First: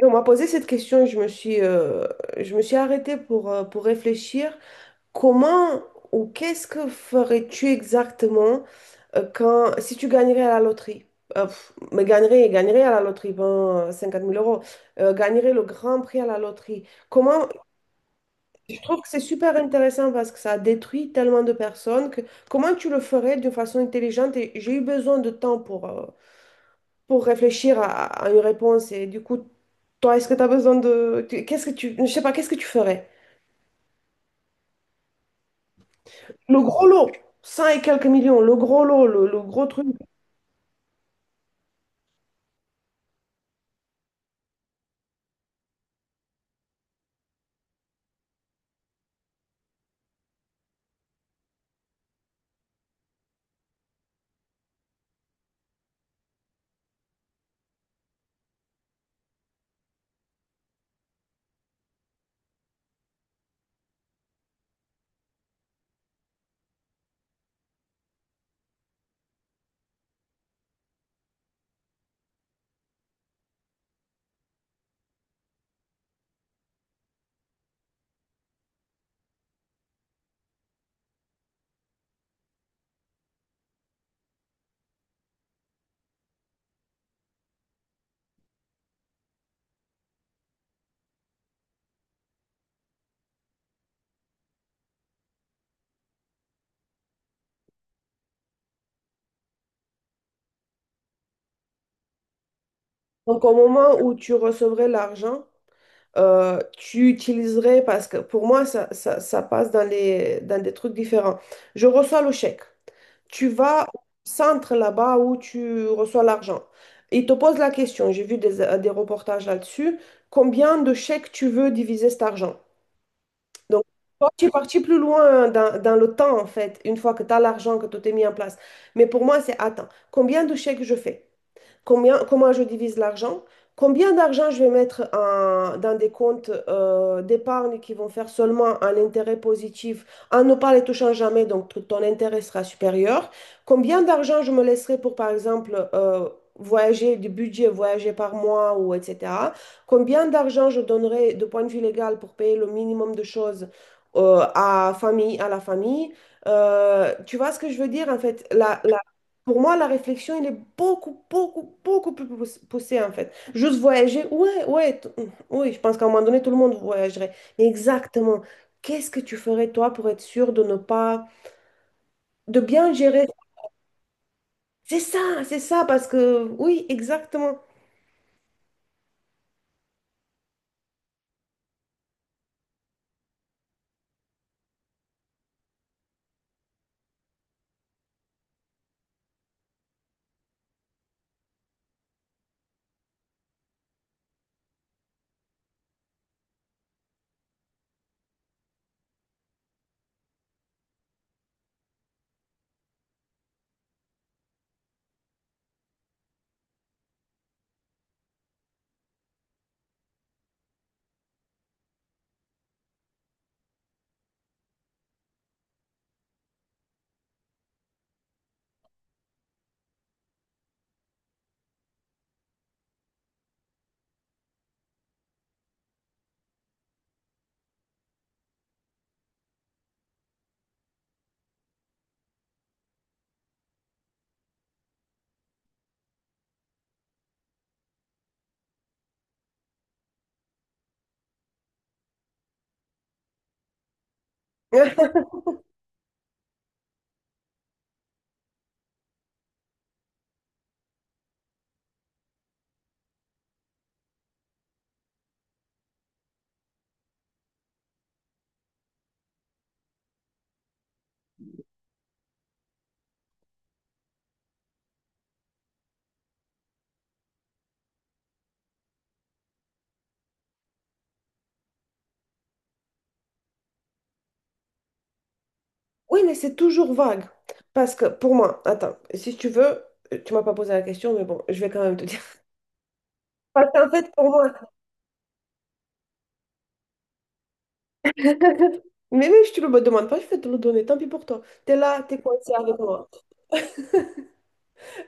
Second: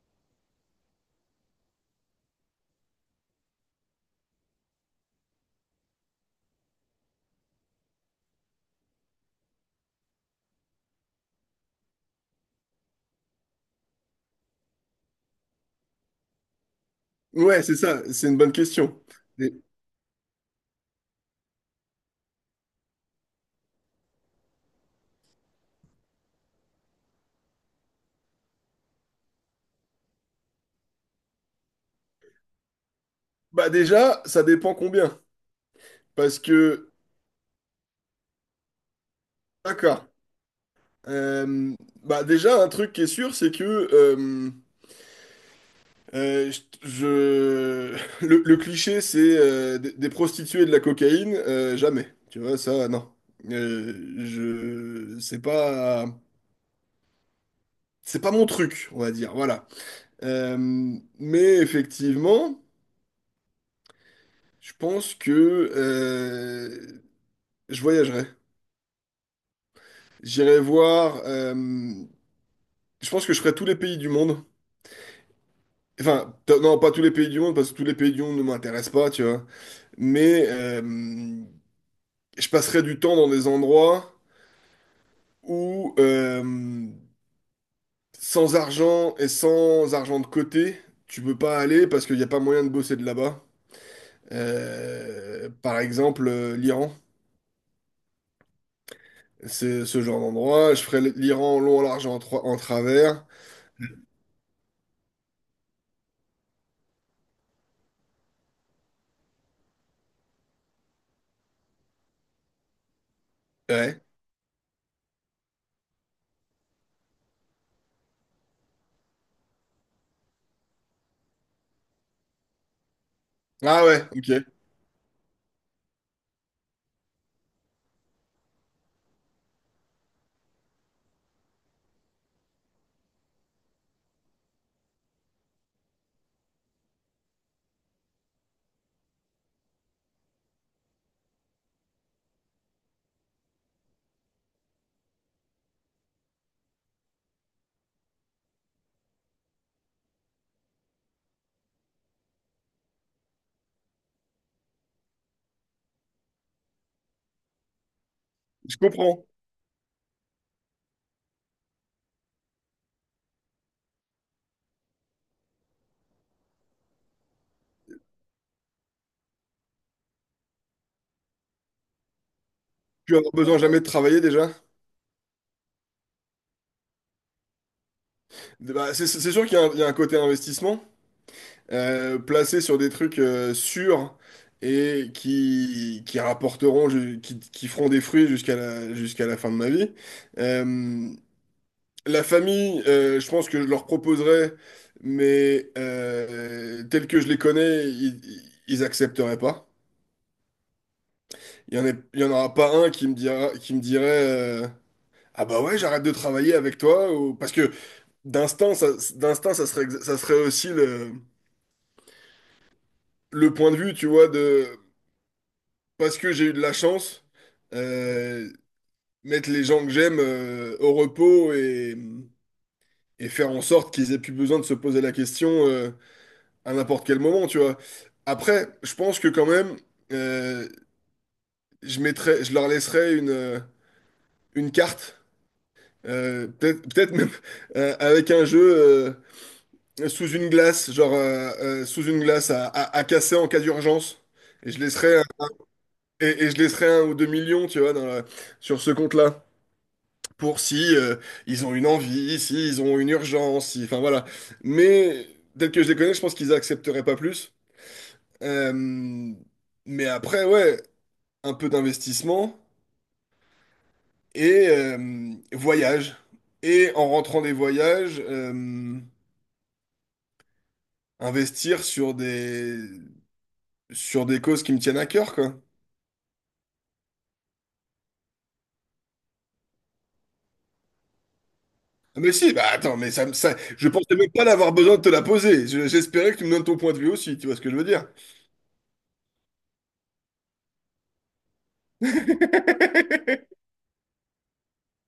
Et on m'a posé cette question et je me suis arrêtée pour réfléchir. Comment Ou qu'est-ce que ferais-tu exactement, quand, si tu gagnerais à la loterie? Mais gagnerais à la loterie, ben, 50 000 euros. Gagnerais le grand prix à la loterie. Ouais, c'est ça, c'est une bonne Je question. trouve que c'est Et- super intéressant parce que ça détruit tellement de personnes que comment tu le ferais d'une façon intelligente? Et j'ai eu besoin de temps pour réfléchir à une réponse. Et du coup, toi, est-ce que tu as besoin de… Qu'est-ce que tu… Je sais pas, qu'est-ce que tu ferais? Déjà, ça dépend combien. Parce Le gros que, lot, 100 et quelques millions, le gros lot, le gros truc. d'accord. Euh, Bah déjà, un truc qui est sûr, c'est que euh, euh, je, le cliché, c'est des prostituées et de la cocaïne, jamais. Tu vois, ça, non. Euh, je, c'est pas, c'est pas mon truc, on va dire. Voilà. Euh, mais effectivement, je pense que euh, je voyagerai. J'irai voir. Je pense que je ferai tous les pays du monde. Enfin, non, pas tous les pays du monde, parce que tous les pays du monde ne m'intéressent pas, tu vois. Mais je passerai du temps dans des endroits où sans argent et sans argent de côté, tu peux pas aller parce qu'il n'y a pas moyen de bosser de là-bas. Par exemple, l'Iran. C'est ce genre d'endroit. Je ferai l'Iran en long, en large, en travers. Donc, au moment où tu recevrais l'argent, tu utiliserais… Parce que pour moi, ça passe dans des trucs différents. Je reçois le chèque. Tu vas au Ouais. centre là-bas où tu reçois l'argent. Ils te posent la question, j'ai vu des reportages là-dessus, combien de chèques tu veux diviser cet argent? Donc, Ah ouais, toi, ok. tu es parti plus loin dans le temps, en fait, une fois que tu as l'argent, que tout est mis en place. Mais pour moi, c'est, attends, combien de chèques je fais? Comment je divise l'argent, combien d'argent je vais mettre dans des comptes d'épargne qui vont faire seulement un intérêt positif en ne pas les touchant jamais, donc ton intérêt sera supérieur. Combien d'argent je me laisserai pour, par exemple, voyager, du budget, voyager par mois ou etc. Combien d'argent je donnerai de point de vue légal pour payer le minimum de choses, à la famille. Tu vois ce que je veux dire? En fait, Je comprends. pour moi, la réflexion, elle est beaucoup, beaucoup, beaucoup plus poussée, en fait. Juste voyager, ouais, ouais, oui, je pense qu'à un moment donné, tout le monde voyagerait. Mais exactement, qu'est-ce que tu ferais, toi, pour être sûr de ne pas, de bien Tu vas gérer? avoir besoin jamais de travailler déjà. C'est ça, parce que, oui, exactement. Bah, c'est sûr qu'il y a un côté investissement placé sur des trucs sûrs et qui rapporteront, qui feront des fruits jusqu'à la fin de ma vie. Euh, la famille, je pense que je leur proposerais, mais tels que je les connais, ils accepteraient pas. Il y en aura pas un qui me dira, qui me dirait euh, ah bah ouais, j'arrête de travailler avec toi. Ou... Parce que d'instinct, ça, d'instinct, ça serait, ça serait aussi le. Le point de vue, tu vois, de parce que j'ai eu de la chance, euh, mettre les gens que j'aime au repos et faire en sorte qu'ils aient plus besoin de se poser la question à n'importe quel moment, tu vois. Après, je pense que quand même, euh, je mettrais, je leur laisserais une carte, peut-être même avec un jeu sous une glace, genre sous une glace à casser en cas d'urgence. Et je laisserais. Et je laisserai un ou deux millions, tu vois, sur ce compte-là, pour si ils ont une envie, si ils ont une urgence, si, enfin voilà. Mais tel que je les connais, je pense qu'ils accepteraient pas plus. Euh, mais après, ouais, un peu d'investissement et voyage. Et en rentrant des voyages, investir sur des causes qui me tiennent à cœur, quoi. Oui, mais c'est toujours vague. Parce que, pour moi, attends, si tu veux, tu m'as pas posé la question, mais bon, je vais quand même te dire. Ah, mais si, bah attends, mais ça, ça, Parce je qu'en fait, pensais pour même pas moi, d'avoir besoin de te la poser. J'espérais que tu me donnes ton point de vue aussi, tu vois ce que je veux dire? mais même si tu le me demandes pas, je vais te le donner, tant pis pour toi. T'es là, t'es coincé avec moi.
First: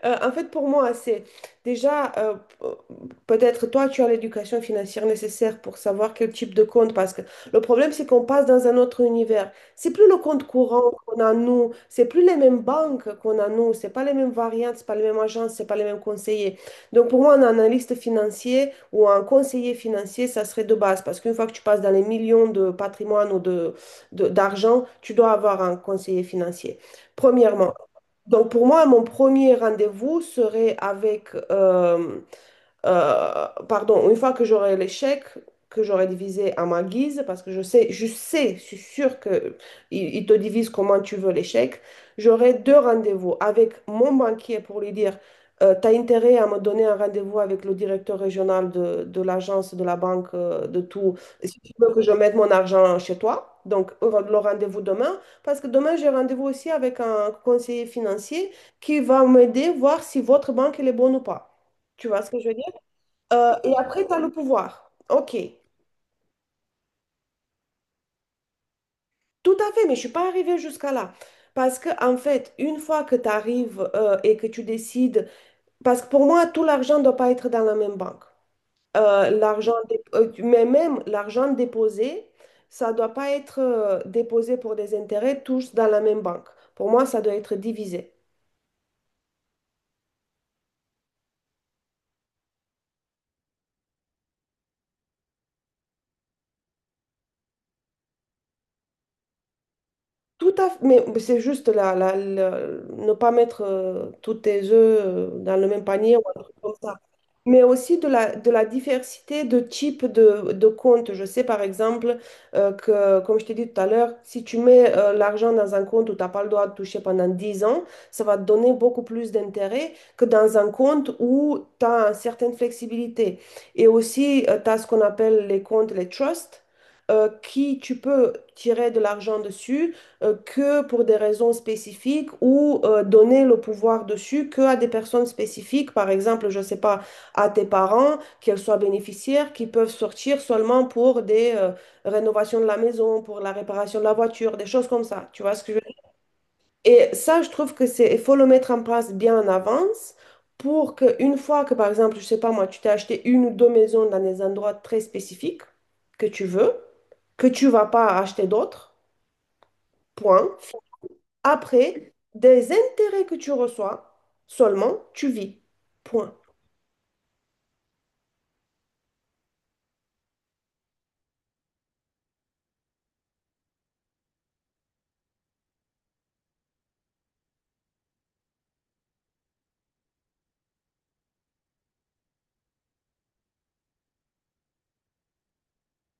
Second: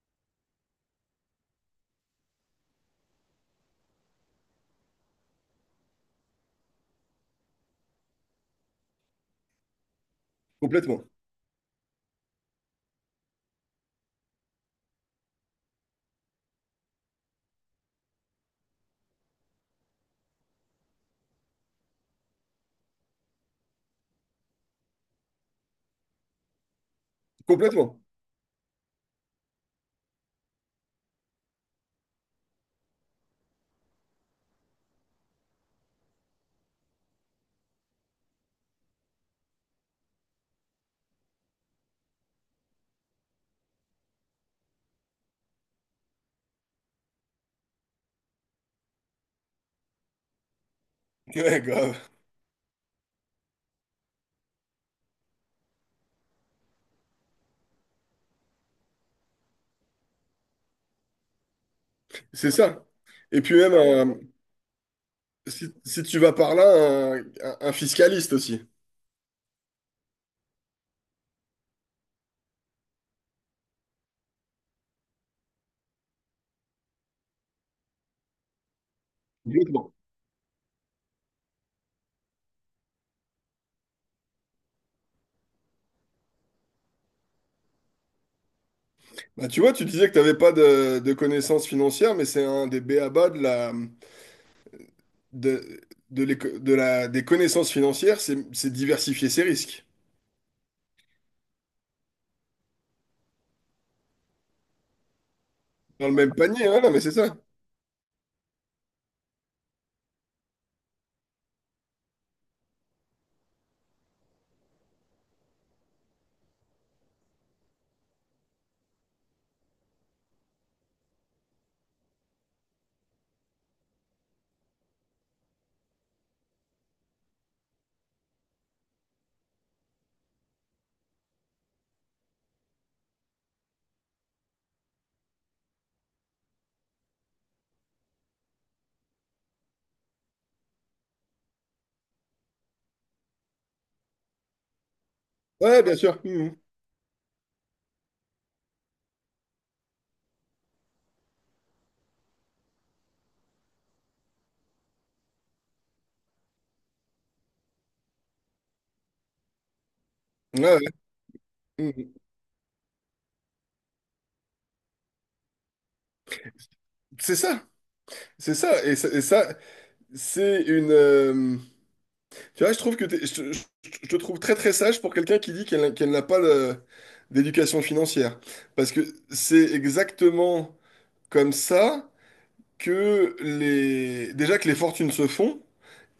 En fait, pour moi, c'est déjà, peut-être toi, tu as l'éducation financière nécessaire pour savoir quel type de compte, parce que le problème, c'est qu'on passe dans un autre univers. C'est plus le compte courant Complètement. qu'on a, nous, c'est plus les mêmes banques qu'on a, nous, c'est pas les mêmes variantes, c'est pas les mêmes agences, c'est pas les mêmes conseillers. Donc, pour moi, un analyste financier ou un conseiller financier, ça serait de base, parce qu'une fois que tu passes dans les millions de patrimoine ou d'argent, tu dois avoir un conseiller financier. Premièrement. Complètement. Donc pour moi, mon premier rendez-vous serait avec pardon, une fois que j'aurai l'échec que j'aurai divisé à ma guise, parce que je sais, je sais, je suis sûre que il ils te divise comment tu veux l'échec. J'aurai deux rendez-vous avec mon banquier pour lui dire, t'as intérêt à me donner un rendez-vous avec le directeur régional de l'agence, de la banque, de tout, si Ouais, tu veux que je grave. mette mon argent chez toi. Donc, le rendez-vous demain, parce que demain, j'ai rendez-vous aussi avec un conseiller financier qui va m'aider voir si votre banque elle est bonne ou pas. Tu vois ce que je C'est veux dire? ça. Et puis Et même, après, tu as le pouvoir. OK, si, si tu vas par là, un fiscaliste aussi. tout à fait, mais je suis pas arrivée jusqu'à là. Parce que, en fait, une fois que tu arrives, et que tu décides, parce que pour moi, tout l'argent ne doit pas être dans la même banque. L'argent, Complètement. Mais même l'argent déposé, ça ne doit pas être, déposé pour des intérêts tous dans la même banque. Pour moi, ça doit être divisé. Bah, tu vois, tu disais que tu n'avais pas de connaissances financières, mais c'est un des b.a.-ba de la, de, de la, des connaissances financières, c'est diversifier ses risques. Tout à fait, mais c'est juste ne pas mettre, tous tes œufs, dans le même Dans le panier ou même un truc panier, comme hein, non, ça. mais c'est ça. Mais aussi de la diversité de types de comptes. Je sais par exemple, que, comme je t'ai dit tout à l'heure, si tu mets, l'argent dans un compte où tu n'as pas le droit de toucher pendant 10 ans, ça va te donner beaucoup plus d'intérêt que dans un compte où tu as une certaine flexibilité. Et aussi, tu as ce qu'on appelle les comptes, les trusts, qui tu peux tirer de l'argent dessus, que pour des raisons spécifiques ou, donner le pouvoir dessus que à des personnes spécifiques, par exemple, je sais pas, à tes parents, qu'elles soient bénéficiaires, qui peuvent sortir seulement pour des, rénovations de la maison, pour la réparation de la voiture, des choses comme ça. Tu vois ce que je veux Ouais, bien dire? sûr. Mhm. Et ça, je trouve que c'est, il faut le mettre en place bien en avance. Pour qu'une fois que, par exemple, je sais pas moi, tu t'es acheté une ou deux maisons dans des endroits très spécifiques que tu veux, que tu vas pas acheter d'autres, point, Ouais, ouais. après, Mhm. des intérêts que tu reçois, seulement tu vis. Point. C'est ça. C'est ça, et ça, et ça, c'est une. Tu vois, je trouve que je te trouve très très sage pour quelqu'un qui dit qu'elle n'a pas d'éducation financière. Parce que c'est exactement comme ça que les. Déjà que les fortunes se font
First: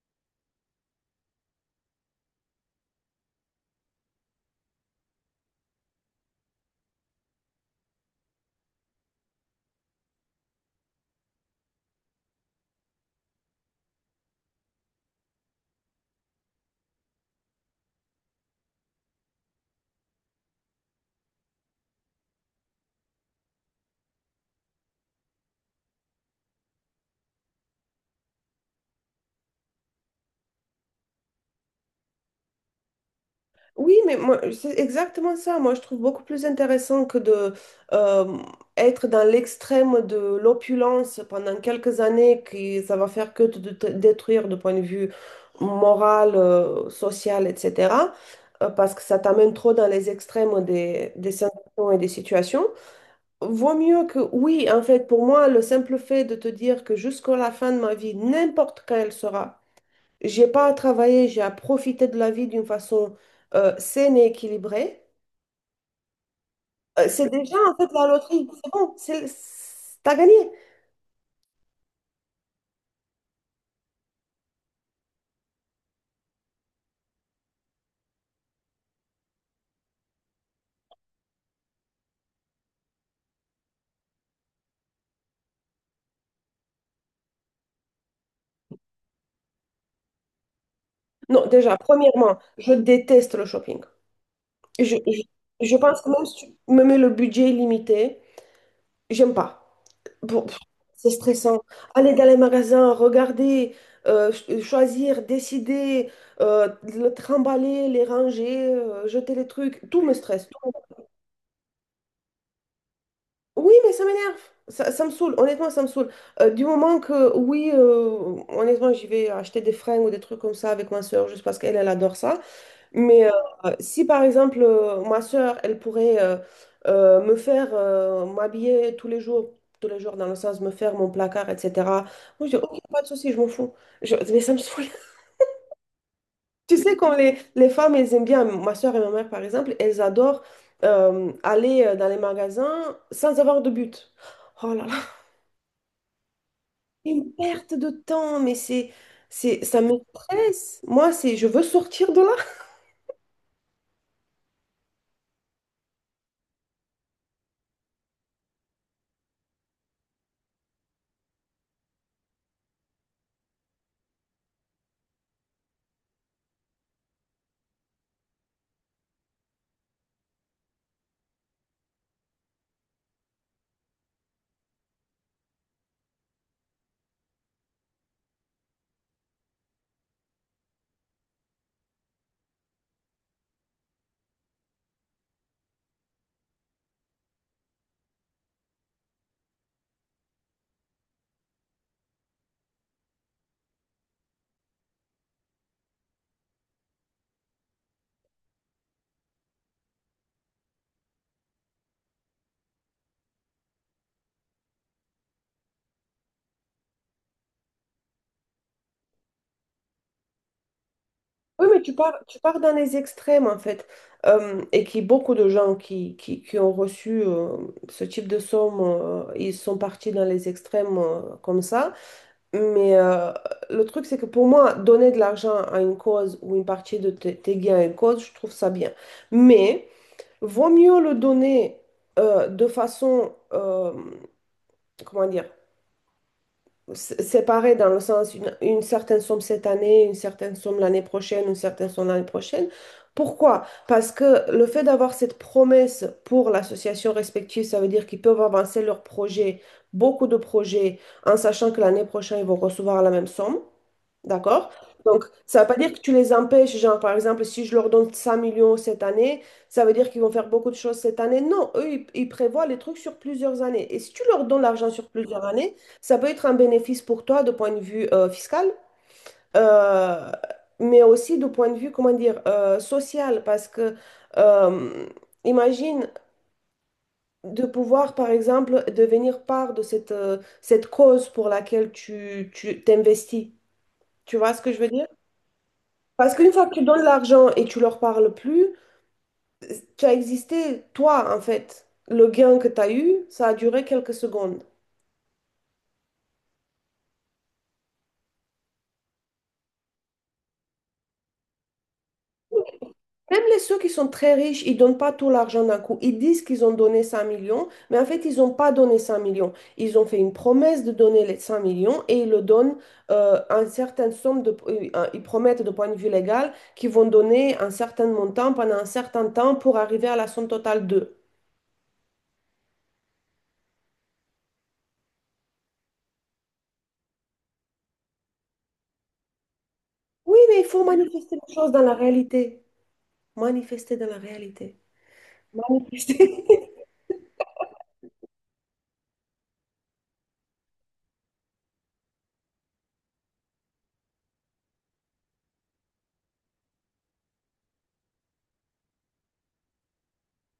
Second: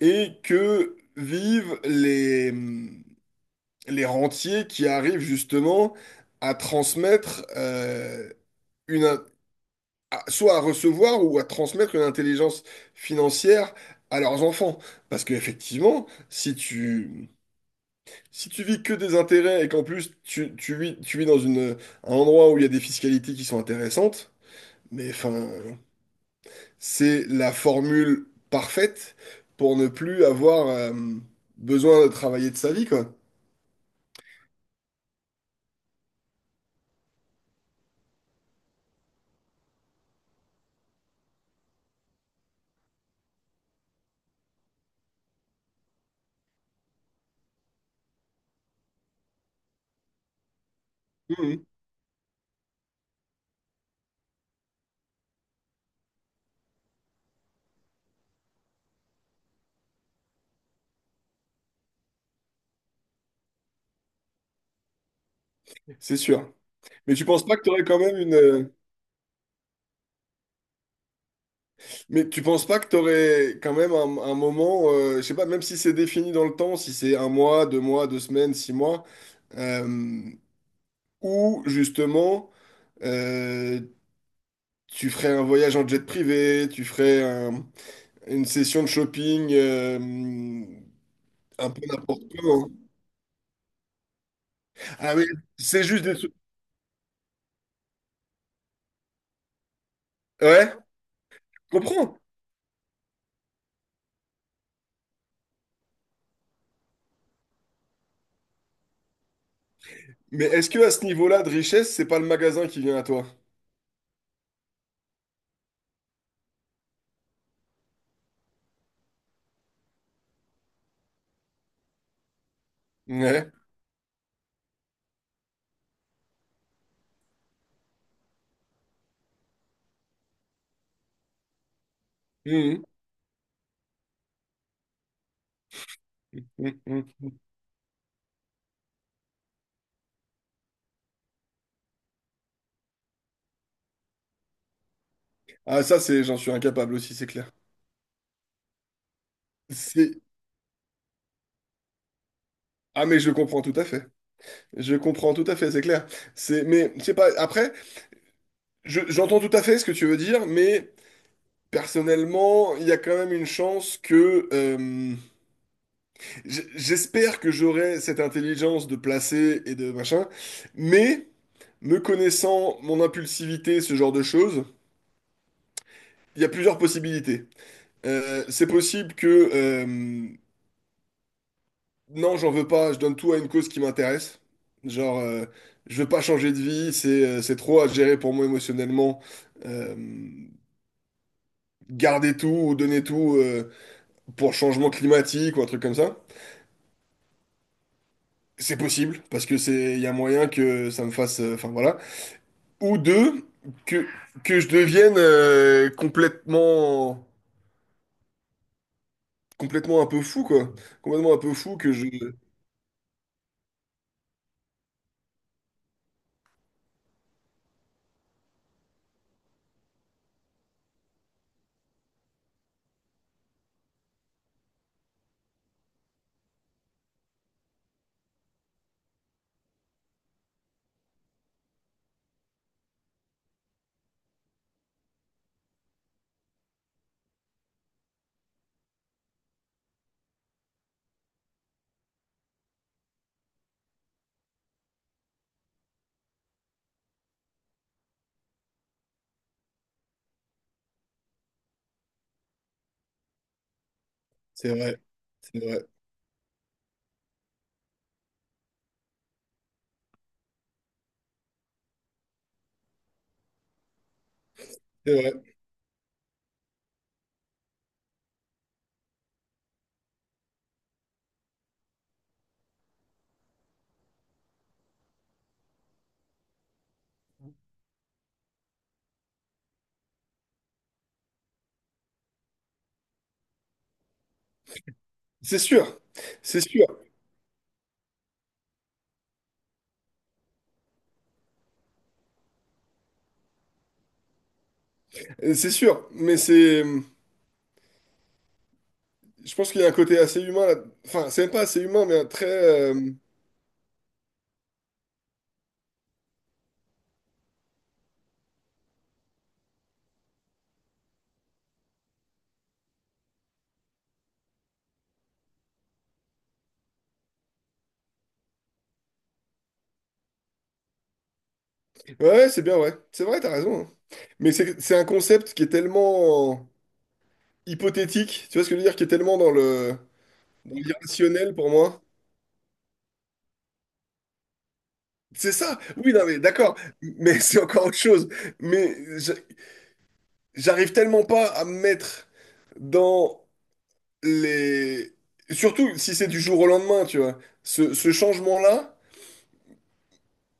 et que vivent les rentiers qui arrivent justement à transmettre une, soit à recevoir ou à transmettre une intelligence financière à leurs enfants. Parce qu'effectivement, si tu, si tu vis que des intérêts et qu'en plus tu, tu vis dans une, un endroit où il y a des fiscalités qui sont intéressantes, mais enfin, c'est la formule parfaite pour ne plus avoir besoin de travailler de sa vie, quoi. Oui, mais moi, c'est exactement ça. Moi, je trouve beaucoup plus intéressant que de, euh, être dans l'extrême de l'opulence pendant quelques années, qui ça va faire que de te détruire de point de vue moral, social, etc. Parce que ça t'amène trop dans les extrêmes des Mhm. sensations et des situations. Vaut mieux que oui, en fait, pour moi, le simple fait de te dire que jusqu'à la fin de ma vie, n'importe quand elle sera, j'ai pas à travailler, j'ai à profiter de la vie d'une façon, saine et équilibrée, C'est sûr. Mais tu c'est penses déjà pas que tu en aurais fait quand la même loterie, c'est bon, t'as gagné. mais tu penses pas que t'aurais quand même un moment, je sais pas, même si c'est défini dans le temps, si c'est un mois, deux semaines, six mois, euh, où justement euh, tu ferais un voyage en jet privé, une session de shopping Non, un déjà, peu n'importe premièrement, comment. je déteste le shopping. Je, Ah je, oui, je c'est pense juste que des... même sou- si tu me mets le budget limité, j'aime pas. Bon, ouais, c'est stressant. je Aller comprends. dans les magasins, regarder, choisir, décider, le trimballer, les ranger, jeter les trucs, tout me Mais stresse. Tout est-ce que à ce niveau-là de richesse, c'est pas le magasin qui vient à toi? Oui, mais ça m'énerve. Ça me saoule. Honnêtement, ça me saoule. Du moment que, oui, honnêtement, j'y vais acheter des fringues ou des trucs comme ça avec ma soeur juste parce qu'elle, elle adore ça. Mais Ouais. si par exemple, ma sœur, elle pourrait, me faire, m'habiller tous les jours dans le sens me faire mon placard, etc. Moi je dis ok, Mhm. pas de souci, je m'en fous. Mais ça me saoule. Tu sais, comme Mhm. les femmes, elles aiment bien, ma sœur et ma mère par exemple, elles adorent, aller, dans les magasins sans avoir de but. Oh là là, Ah ça, c'est, j'en suis incapable aussi, c'est une clair. perte de temps, mais ça me C'est- stresse. Moi, je veux sortir de là. Ah mais je comprends tout à fait. Je comprends tout à fait, c'est clair. C'est mais je sais pas après j'entends tout à fait ce que tu veux dire mais personnellement, il y a quand même une chance que j'espère que j'aurai cette intelligence de placer et de machin mais me connaissant mon impulsivité, ce genre de choses, il y a plusieurs possibilités. C'est possible que non, j'en veux pas. Je donne tout à une cause qui m'intéresse. Genre, je veux pas changer de vie. C'est trop à gérer pour moi émotionnellement. Euh, Garder tout ou donner tout pour changement climatique ou un truc comme ça. C'est possible parce que c'est il y a moyen que ça me fasse. Enfin voilà. Ou deux, que que je devienne complètement un peu fou quoi. Complètement un peu Oui, fou mais que tu je. pars, tu pars dans les extrêmes, en fait. Et qui beaucoup de gens qui ont reçu, ce type de somme, ils sont partis dans les extrêmes, comme ça. Mais le truc, c'est que pour moi, donner de l'argent à une cause ou une partie de tes gains à une cause, je trouve ça bien. Mais vaut mieux le donner, de façon, comment dire, séparés dans le sens une certaine somme cette année, une certaine somme l'année prochaine, une certaine somme l'année prochaine. Pourquoi? Parce que le fait d'avoir cette promesse pour l'association respective, ça veut dire qu'ils peuvent avancer leurs projets, beaucoup de projets, en sachant que l'année prochaine, ils vont recevoir la même somme. C'est D'accord? vrai. Donc, C'est ça ne veut pas vrai. dire que tu les empêches, genre, par exemple, si je leur donne 100 millions cette année, ça veut dire qu'ils vont faire beaucoup de choses cette année. Non, eux, ils prévoient les trucs sur plusieurs années. Et si tu leur donnes l'argent sur C'est vrai. plusieurs années, ça peut être un bénéfice pour toi de point de vue, fiscal, euh, mais aussi de point de vue, comment dire, social, parce que, euh, imagine de pouvoir, par exemple, devenir part de cette cause pour laquelle tu t'investis. Tu vois ce que je veux dire? C'est sûr. Parce qu'une C'est fois que tu sûr. donnes l'argent et tu leur parles plus, tu as existé toi en fait. Le gain que tu as eu, ça a duré quelques secondes. C'est sûr. Mais c'est je pense qu'il y a un côté assez humain là. Enfin, c'est même pas assez humain, mais un très. Même les ceux qui sont très riches, ils donnent pas tout l'argent d'un coup. Ils disent qu'ils ont donné 5 millions, mais en fait, ils n'ont pas donné 5 millions. Ils ont fait une promesse de donner les 5 millions et ils le donnent, une certaine somme, ils promettent de point de vue légal qu'ils vont donner un certain montant pendant un certain temps pour arriver à la somme totale de. Ouais, ouais, c'est bien, ouais. C'est vrai, t'as raison, hein. Mais c'est un concept qui est tellement hypothétique, tu vois ce que je veux dire, qui est tellement dans le Oui, mais il dans faut manifester les l'irrationnel pour choses dans la moi. réalité. Manifester dans la réalité. C'est ça. Oui, non, mais Manifester. d'accord. Mais c'est encore autre chose. Mais j'arrive tellement pas à me mettre dans les. Surtout si c'est du jour au lendemain, tu vois. Ce changement-là.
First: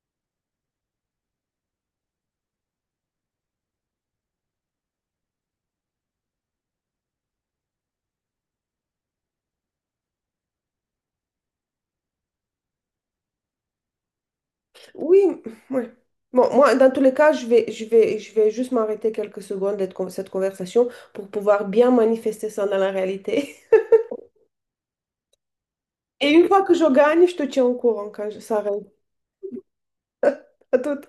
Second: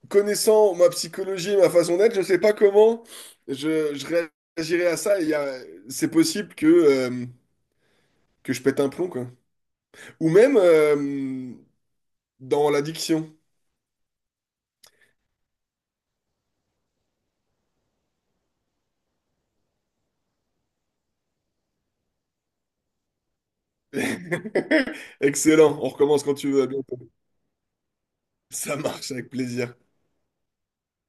Connaissant ma psychologie et ma façon d'être, je sais pas comment je réagirais à ça. C'est possible que je pète un plomb, quoi. Ou même dans l'addiction. Oui, ouais. Bon, moi, dans tous les cas, je vais juste m'arrêter quelques secondes de cette conversation pour pouvoir bien manifester ça dans la réalité. Excellent, on recommence Et quand une tu fois veux, à que je bientôt. gagne, je te tiens au courant quand ça Ça arrive. marche avec plaisir. À tout.